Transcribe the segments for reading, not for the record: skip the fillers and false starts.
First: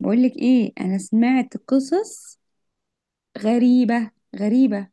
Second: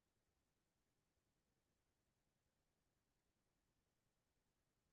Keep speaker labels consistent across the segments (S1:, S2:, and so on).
S1: بقولك ايه؟ انا سمعت قصص غريبة غريبة.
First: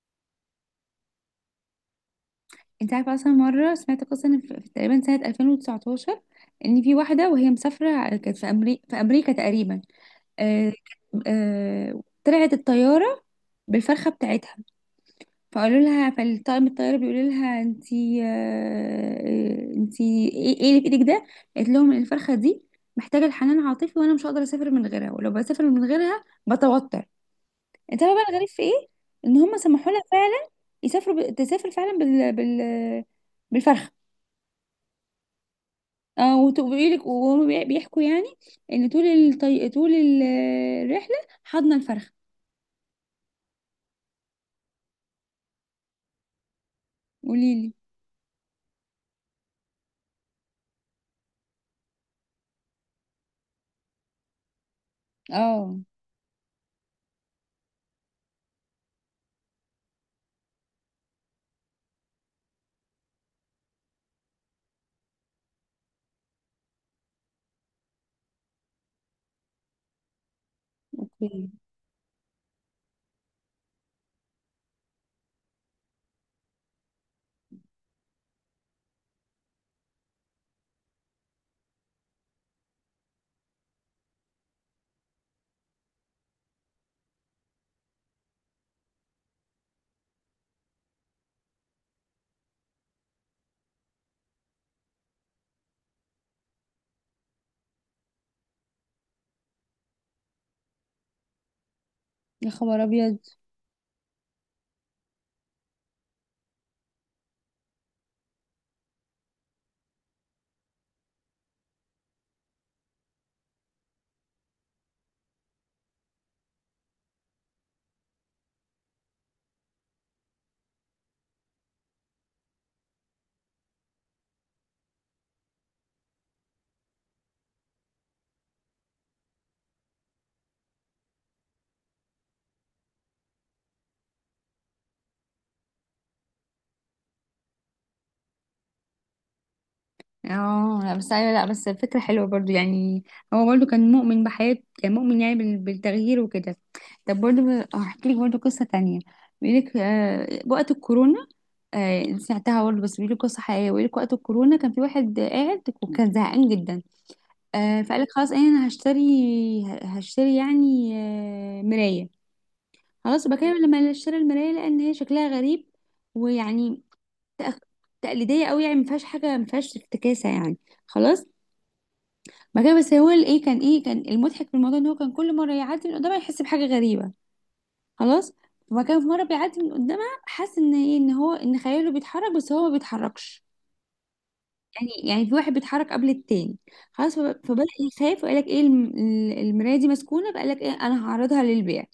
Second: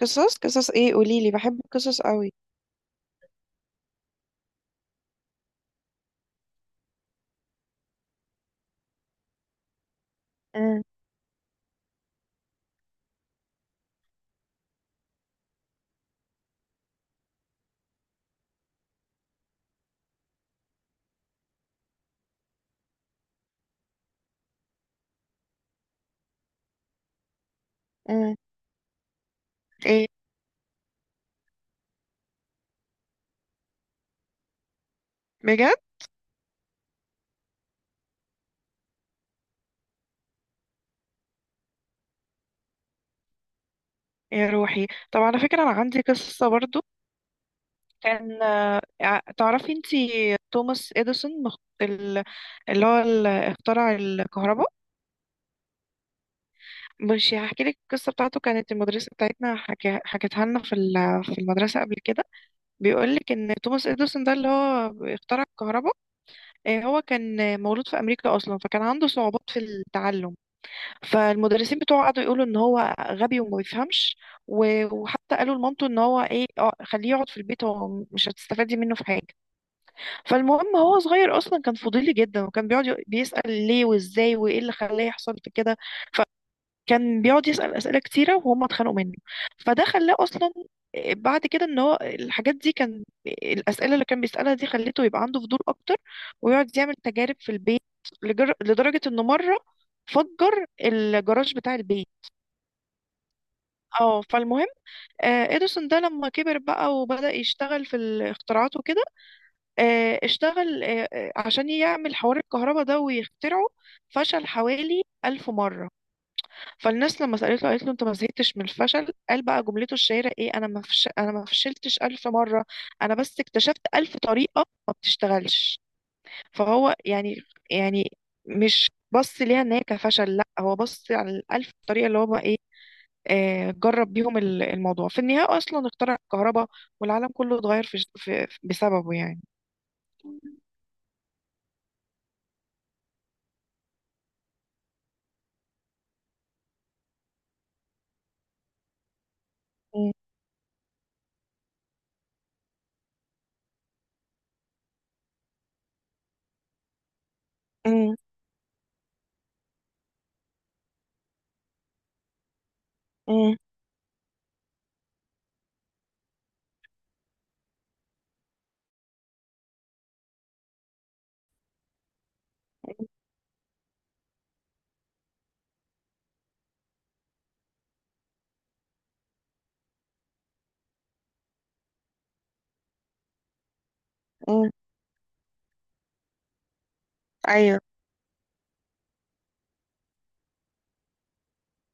S2: قصص قصص ايه؟ قوليلي، بحب القصص قوي.
S1: انت عارفة اصلا مرة سمعت قصة إن في تقريبا سنة 2019 ان في واحدة وهي مسافرة كانت في امريكا تقريبا. آه
S2: امم.
S1: طلعت الطيارة بالفرخة بتاعتها، فقالوا لها، فالطاقم الطيارة بيقول لها: انتي، انتي ايه اللي في ايدك ده؟ قالت لهم إن الفرخة دي محتاجة الحنان عاطفي، وانا مش هقدر اسافر من غيرها، ولو بسافر من غيرها بتوتر. انت عارفه بقى
S2: امم.
S1: الغريب في ايه؟ ان هم سمحوا لها
S2: ايه.
S1: فعلا تسافر فعلا بالفرخه.
S2: بجد.
S1: اه، وتقولي لك وهم بيحكوا يعني ان طول الطي... طول ال- الرحله حضنا الفرخه.
S2: يا روحي، طب على فكرة انا عندي قصة برضو.
S1: قولي لي.
S2: تعرفي انتي توماس اديسون ال- اللي هو اخترع الكهرباء.
S1: اه.
S2: مش هحكي لك القصة بتاعته. كانت المدرسة بتاعتنا حكتها لنا في المدرسة قبل كده. بيقول لك ان توماس اديسون ده اللي هو اخترع الكهرباء. هو كان مولود في امريكا اصلا، فكان عنده صعوبات في التعلم.
S1: اوكي.
S2: فالمدرسين بتوعه قعدوا يقولوا ان هو غبي وما بيفهمش. و- وحتى قالوا لمامته ان هو ايه، خليه يقعد في البيت، هو مش هتستفادي منه في حاجه. فالمهم هو صغير اصلا كان فضولي جدا، وكان بيقعد بيسأل ليه وازاي وايه اللي خلاه يحصل في كده. ف كان بيقعد يسأل أسئلة كتيرة وهم اتخانقوا منه. فده خلاه أصلا بعد كده ان هو الحاجات دي، كان الأسئلة اللي كان بيسألها دي خلته يبقى عنده فضول أكتر، ويقعد يعمل تجارب في البيت. لدرجة انه مرة فجر الجراج بتاع البيت.
S1: يا خبر ابيض!
S2: اه، فالمهم اديسون ده لما كبر بقى وبدأ يشتغل في الاختراعات وكده. اشتغل عشان يعمل حوار الكهرباء ده ويخترعه. فشل حوالي 1000 مرة. فالناس لما سألته قالت له: انت ما زهقتش من الفشل؟ قال بقى جملته الشهيرة ايه؟ انا ما فشلتش 1000 مرة، انا بس اكتشفت 1000 طريقة ما بتشتغلش. فهو، يعني مش بص ليها ان هي كفشل، لا هو بص على الألف طريقة اللي هو بقى ايه. جرب بيهم ال- الموضوع، في النهاية اصلا اخترع الكهرباء. والعالم كله اتغير بسببه يعني.
S1: اه، لا، بس ايوه، لا، بس الفكره حلوه برضو يعني. هو برضو كان مؤمن بحياته، كان مؤمن يعني بالتغيير وكده. طب برضو هحكي لك برضو قصه تانية. بيقول لك
S2: مم.
S1: وقت الكورونا. آه سمعتها برضه، بس بيقول لك قصه حقيقيه. بيقول لك وقت الكورونا كان في واحد قاعد وكان زهقان جدا. فقال لك:
S2: مم.
S1: خلاص انا هشتري. هشتري يعني مرايه. خلاص
S2: مم.
S1: بكلم لما اشتري المرايه لان هي شكلها غريب. ويعني تأخ- تقليديه قوي يعني ما فيهاش حاجه، ما فيهاش افتكاسه يعني. خلاص. ما كان بس هو الايه كان ايه، كان المضحك في الموضوع ان هو كان كل مره يعدي من قدامها يحس بحاجه غريبه. خلاص. وما كان في مره بيعدي من قدامها حاسس ان ايه، ان هو ان خياله بيتحرك بس هو ما بيتحركش.
S2: مم.
S1: يعني يعني في واحد بيتحرك قبل التاني. خلاص. فبدأ
S2: ايوه.
S1: يخاف وقال لك: ايه المراية دي مسكونة. فقال لك ايه: انا هعرضها للبيع.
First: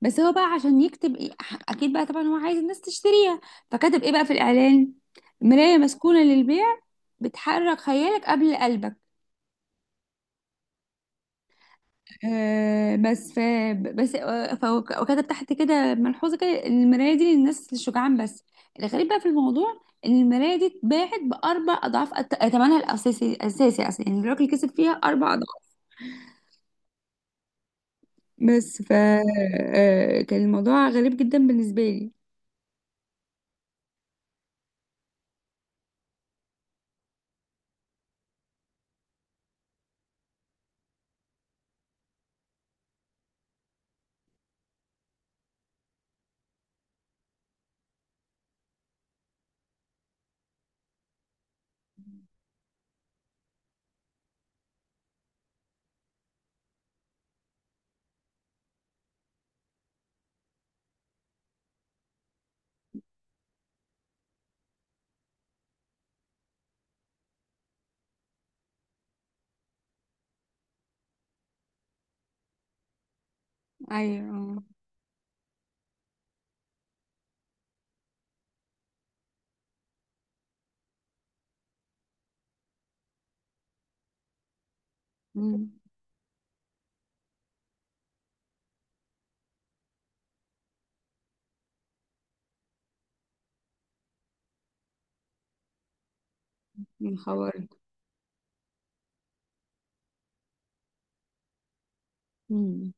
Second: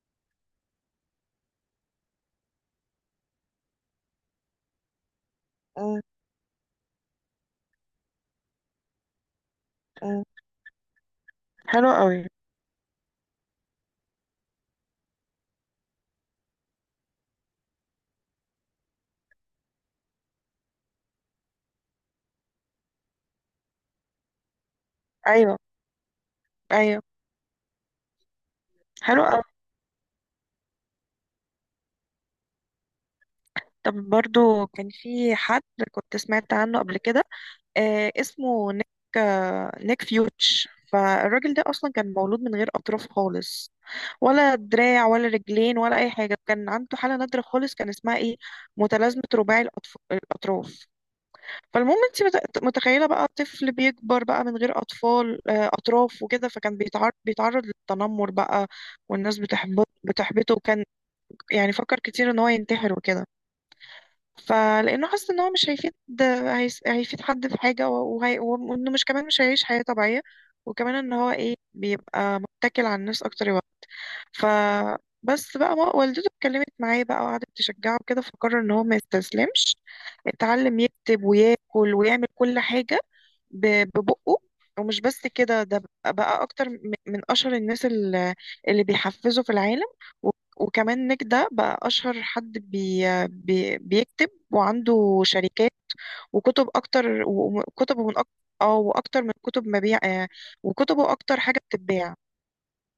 S1: بس هو بقى عشان يكتب إيه اكيد بقى طبعا هو عايز الناس تشتريها. فكتب ايه بقى في الاعلان: مراية
S2: مم.
S1: مسكونة للبيع، بتحرك خيالك قبل قلبك.
S2: مم. حلو قوي.
S1: آه بس ف بس فهو وكتب تحت كده ملحوظة كده إن المراية دي للناس الشجعان بس. الغريب بقى في الموضوع ان المرايه دي اتباعت باربع اضعاف ثمنها الاساسي، الاساسي اصلا يعني الراجل كسب فيها اربع.
S2: ايوه، ايوه.
S1: بس ف
S2: حلو.
S1: آه، كان الموضوع غريب جدا بالنسبة لي.
S2: طب، برضو كان في حد كنت سمعت عنه قبل كده، اسمه نيك. نيك فيوتش. فالراجل ده اصلا كان مولود من غير اطراف خالص، ولا دراع ولا رجلين ولا اي حاجه. كان عنده حاله نادره خالص، كان اسمها ايه؟ متلازمه رباعي الاطراف. فالمهم انت متخيله بقى طفل بيكبر بقى من غير اطفال آه اطراف وكده. فكان بيتعرض للتنمر بقى. والناس بتحبطه، وكان يعني فكر كتير ان هو ينتحر وكده. فلانه حاسس ان هو مش هيفيد، هيفيد حد في حاجه، و- وهي... وانه مش كمان مش هيعيش حياه طبيعيه، وكمان ان هو ايه بيبقى متكل على الناس اكتر يوقف. ف
S1: ايوه.
S2: بس بقى ما والدته اتكلمت معاه بقى وقعدت تشجعه كده، فقرر ان هو ما يستسلمش. اتعلم يكتب وياكل ويعمل كل حاجه. ب- ببقه ومش بس كده،
S1: امم.
S2: ده بقى اكتر من اشهر الناس اللي بيحفزوا في العالم. و- وكمان نيك ده بقى اشهر حد بي بي بيكتب وعنده شركات، وكتب
S1: من
S2: اكتر،
S1: خبر.
S2: وكتبه من اكتر. اه، واكتر من كتب مبيع، وكتبه اكتر حاجه بتتباع.
S1: امم.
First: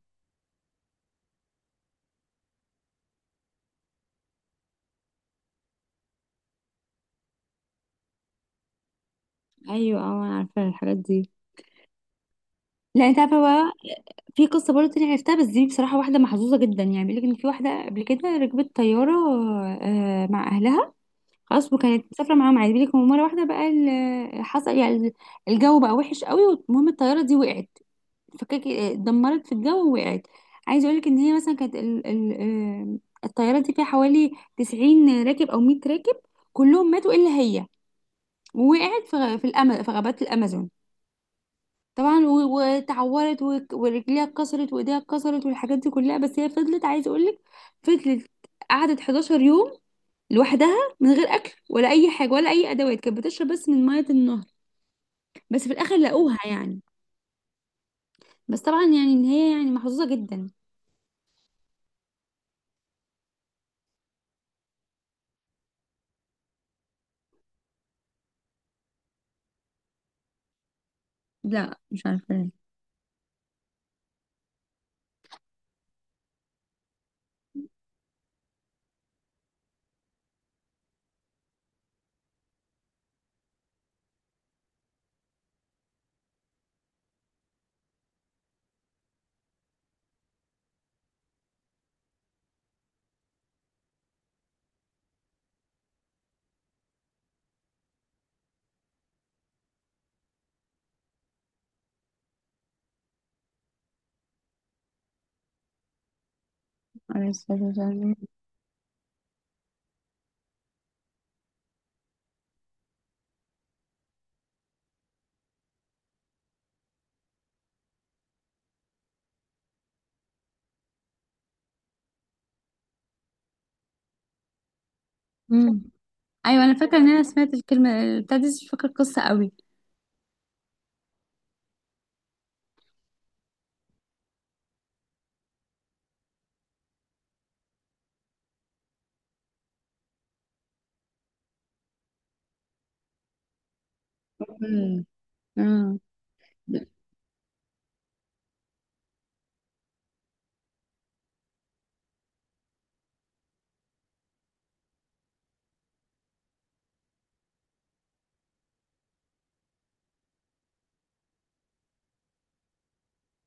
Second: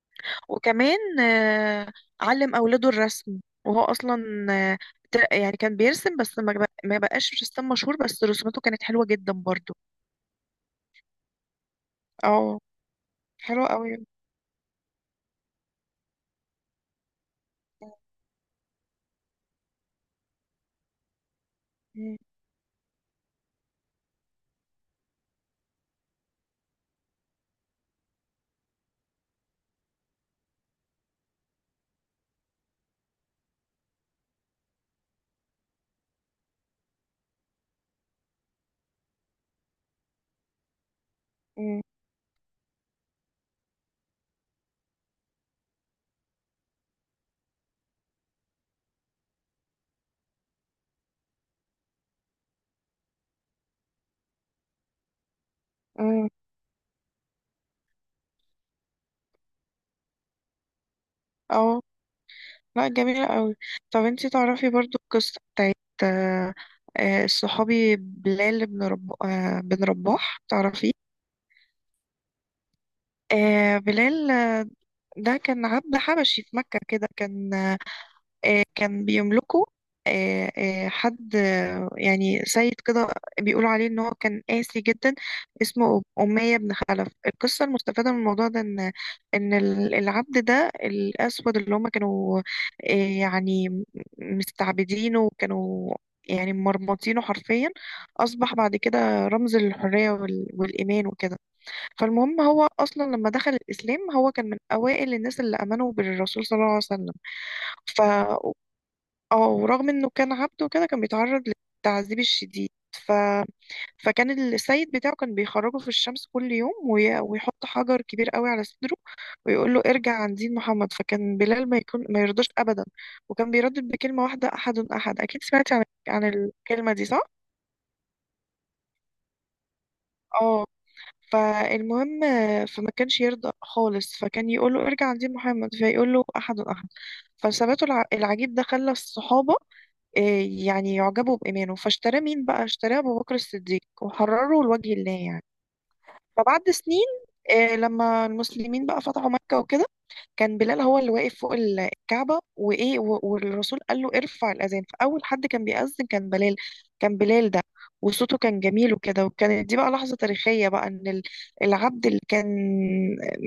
S2: وكمان علم اولاده الرسم. وهو اصلا آه، يعني كان بيرسم، بس ما بقاش رسام مشهور، بس رسوماته كانت حلوه جدا برضو.
S1: ايوه. اه، انا عارفه الحاجات دي.
S2: اه،
S1: لا، انت عارفه
S2: حلوه
S1: بقى
S2: قوي.
S1: في قصه برضه تانية عرفتها، بس دي بصراحه واحده محظوظه جدا يعني. بيقول لك ان في واحده قبل كده ركبت طياره مع اهلها. خلاص، وكانت
S2: مم.
S1: مسافره معاهم عادي. بيقول لك مره واحده بقى حصل يعني الجو بقى وحش قوي، والمهم الطياره دي وقعت، فكك اتدمرت في الجو ووقعت. عايزه اقولك ان هي مثلا كانت ال ال آه، الطياره دي فيها حوالي 90 راكب او 100 راكب، كلهم ماتوا الا هي. ووقعت في في غابات الامازون.
S2: مم.
S1: طبعا وتعورت ورجليها اتكسرت وايديها اتكسرت والحاجات دي كلها. بس هي فضلت عايزه اقولك، فضلت قعدت 11 يوم لوحدها من غير اكل ولا اي حاجه ولا اي ادوات. كانت بتشرب بس من ميه النهر. بس في الاخر
S2: مم.
S1: لقوها يعني. بس طبعا يعني ان هي يعني محظوظه جدا.
S2: اه، لا، جميلة قوي. طب انتي تعرفي برضو القصة بتاعت آه، الصحابي بلال بن رباح، تعرفيه؟
S1: لا مش عارفه.
S2: بلال ده كان عبد حبشي في مكة كده، كان كان بيملكه حد، يعني سيد كده. بيقولوا عليه ان هو كان قاسي جدا، اسمه أمية بن خلف. القصة المستفادة من الموضوع ده ان العبد ده الأسود اللي هم كانوا، آه، يعني مستعبدينه وكانوا يعني مرمطينه حرفيا، أصبح بعد كده رمز للحرية وال- والإيمان وكده. فالمهم هو أصلا لما دخل الإسلام، هو كان من أوائل الناس اللي آمنوا بالرسول صلى الله عليه وسلم.
S1: عليه الصلاة
S2: ف
S1: والسلام.
S2: اه ورغم انه كان عبد وكده كان بيتعرض للتعذيب الشديد. ف... فكان السيد بتاعه كان بيخرجه في الشمس كل يوم، وي... ويحط حجر كبير قوي على صدره، ويقول له: ارجع عن دين محمد. فكان بلال ما يرضاش ابدا، وكان بيردد بكلمة واحدة: احد، احد. اكيد سمعتي
S1: امم.
S2: عن
S1: أيوة، أنا
S2: الكلمة
S1: فاكرة
S2: دي،
S1: إن أنا
S2: صح؟
S1: سمعت الكلمة بتاعت دي بس مش فاكرة القصة قوي.
S2: اه فالمهم، فما كانش يرضى خالص، فكان يقول له: ارجع عن دين محمد، فيقول له: احد، احد. فثباته الع- العجيب ده خلى الصحابة يعني يعجبوا بإيمانه. فاشتراه مين بقى؟ اشتراه أبو بكر الصديق وحرره لوجه
S1: امم.
S2: الله يعني.
S1: آه.
S2: فبعد سنين، لما المسلمين بقى فتحوا مكة وكده، كان بلال هو اللي واقف فوق ال- الكعبة، وإيه و- والرسول قال له: ارفع الأذان. فأول حد كان بيأذن كان بلال. كان بلال ده وصوته كان جميل وكده، وكانت دي بقى لحظة تاريخية بقى، إن العبد اللي كان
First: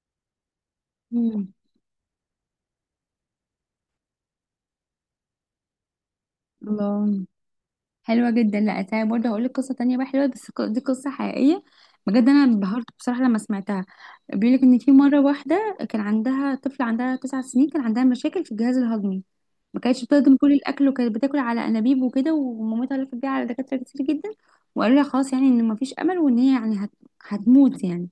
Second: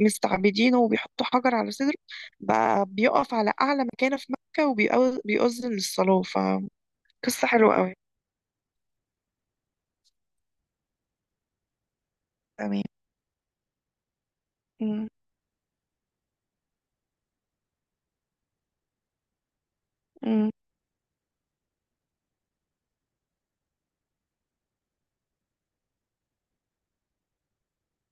S2: مستعبدينه وبيحطوا
S1: امم.
S2: حجر على صدره بقى بيقف على أعلى مكانة في مكة وبيأذن للصلاة.
S1: الله.
S2: قصة حلوة قوي.
S1: حلوة جدا. لا، أنا برضه هقول لك قصة تانية بقى حلوة، بس دي قصة حقيقية بجد، أنا
S2: تمام.
S1: انبهرت بصراحة لما سمعتها. بيقول لك إن في
S2: أمم.
S1: مرة واحدة كان عندها طفلة عندها تسع سنين، كان عندها مشاكل في الجهاز الهضمي. ما كانتش بتهضم
S2: أمم.
S1: كل الأكل، وكانت بتاكل على أنابيب وكده. ومامتها لفت بيها على دكاترة كتير جدا، وقالوا لها خلاص يعني إن مفيش أمل وإن هي يعني هتموت يعني.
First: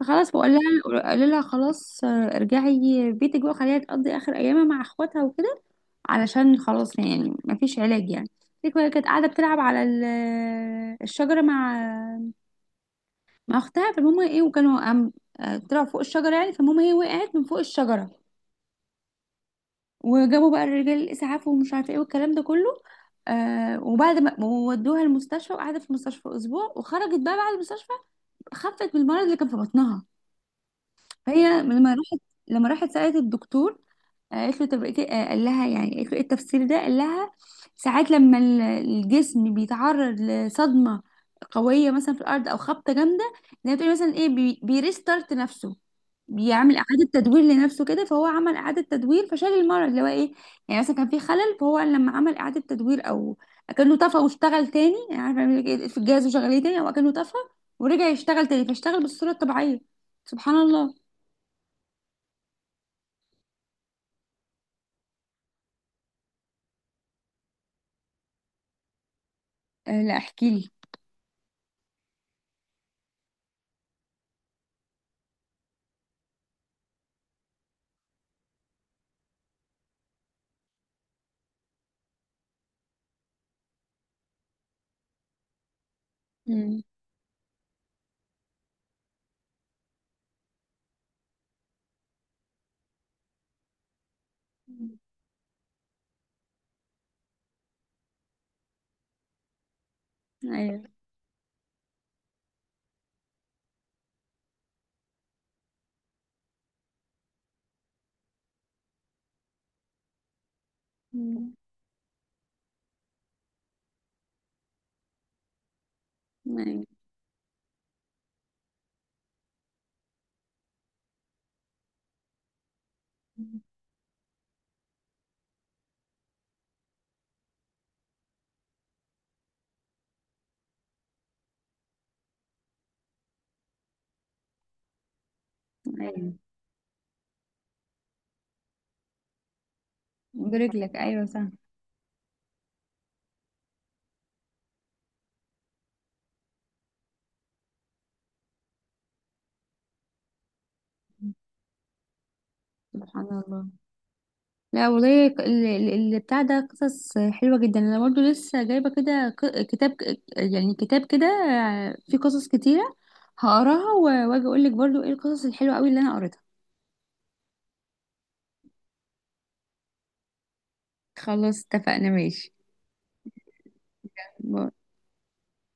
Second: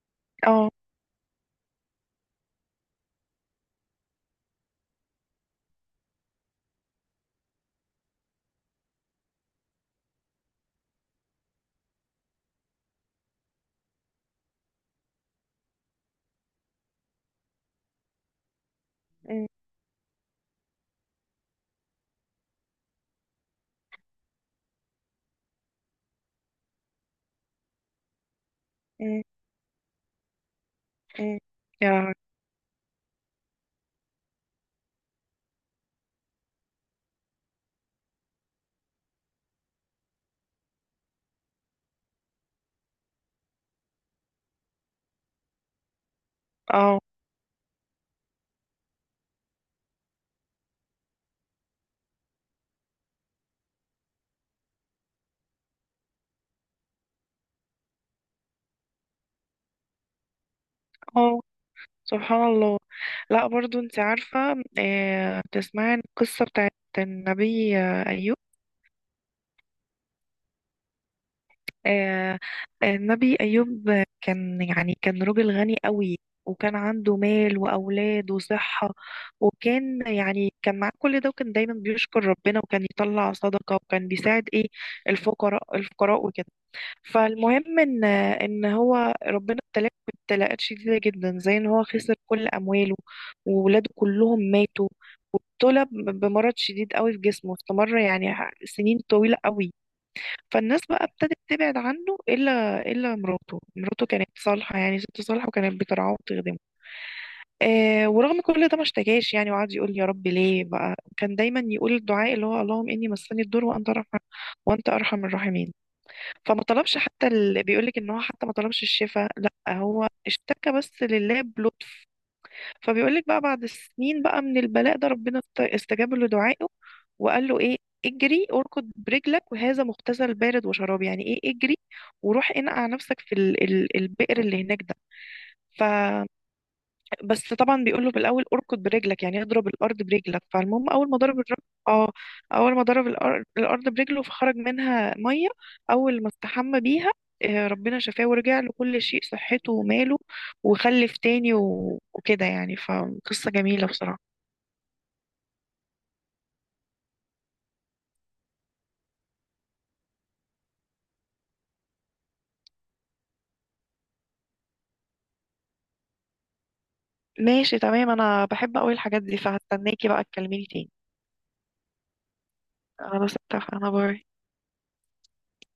S1: فخلاص بقول
S2: اه.
S1: لها، قال لها: خلاص ارجعي بيتك بقى، خليها تقضي اخر ايامها مع اخواتها وكده، علشان خلاص يعني مفيش علاج يعني. قالت لك هي كانت قاعده بتلعب على الشجره مع اختها. فالمهم ايه، وكانوا قام طلعوا فوق الشجره يعني. فالمهم هي وقعت من فوق الشجره،
S2: أمم.
S1: وجابوا بقى الرجال الاسعاف ومش عارفه ايه والكلام ده كله. آه، وبعد ما ودوها المستشفى وقعدت في المستشفى اسبوع وخرجت بقى بعد المستشفى، خفت من المرض
S2: أمم.
S1: اللي كان في بطنها.
S2: أمم.
S1: فهي
S2: يا لهوي.
S1: لما راحت سألت الدكتور، قالت له: طب إيه قال لها يعني، قالت له: ايه التفسير ده؟ قال لها: ساعات لما الجسم بيتعرض لصدمة قوية مثلا في الأرض أو خبطة جامدة، زي ما بتقولي مثلا ايه بيريستارت نفسه، بيعمل
S2: اه.
S1: إعادة تدوير لنفسه كده. فهو عمل إعادة تدوير فشال المرض اللي هو ايه. يعني مثلا كان في خلل، فهو لما عمل إعادة تدوير، أو أكنه طفى واشتغل تاني، يعني عارفة بيعمل إيه في الجهاز وشغليه تاني، أو أكنه طفى ورجع يشتغل تاني، فاشتغل بالصورة الطبيعية. سبحان الله.
S2: اه، سبحان الله. لا، برضو انت عارفة، تسمعي عن القصة بتاعت النبي أيوب؟
S1: أه، لا احكي لي.
S2: آه، النبي أيوب، كان، يعني، كان راجل غني قوي، وكان عنده مال وأولاد وصحة، وكان يعني كان معاه كل ده، وكان دايما بيشكر ربنا وكان يطلع صدقة وكان بيساعد ايه، الفقراء، الفقراء وكده.
S1: أمم.
S2: فالمهم ان هو ربنا ابتلاه ابتلاءات شديده جدا، زي ان هو خسر كل امواله، وولاده كلهم ماتوا، وابتلى ب- بمرض شديد قوي في جسمه، استمر يعني سنين طويله قوي. فالناس
S1: أيوه.
S2: بقى ابتدت تبعد عنه، الا مراته. كانت صالحه، يعني ست صالحه، وكانت بترعاه وتخدمه. ورغم كل ده ما اشتكاش يعني، وقعد يقول يا رب ليه بقى. كان
S1: مم.
S2: دايما يقول الدعاء اللي هو: اللهم اني مسني الضر وانت ارحم، وانت ارحم الراحمين. فما
S1: أيوة.
S2: طلبش حتى بيقولك ان هو حتى ما طلبش الشفاء، لا هو اشتكى بس لله بلطف. فبيقولك بقى بعد سنين بقى من البلاء ده، ربنا استجاب له دعائه، وقال له ايه: اجري اركض برجلك وهذا مغتسل بارد وشراب. يعني ايه اجري؟ وروح انقع نفسك في البئر اللي هناك ده.
S1: أيوة.
S2: بس طبعا بيقوله في الاول اركض برجلك، يعني اضرب الارض برجلك. فالمهم
S1: برجلك أيوة صح.
S2: اه اول ما ضرب الأر- الارض برجله، فخرج منها ميه. اول ما استحمى بيها، ربنا شفاه ورجع له كل شيء، صحته وماله، وخلف تاني و- وكده يعني.
S1: سبحان
S2: فقصة
S1: الله.
S2: جميلة بصراحة.
S1: لا والله، اللي بتاع ده قصص حلوة جدا. أنا برضو لسه جايبة كده كتاب، يعني كتاب كده فيه قصص كتيرة. هقراها وأجي أقولك برضو إيه القصص الحلوة أوي اللي أنا قريتها.
S2: ماشي، تمام. انا بحب قوي الحاجات دي، فهستناكي بقى تكلميني تاني.
S1: خلاص اتفقنا، ماشي.
S2: انا بس اتفق. انا باي.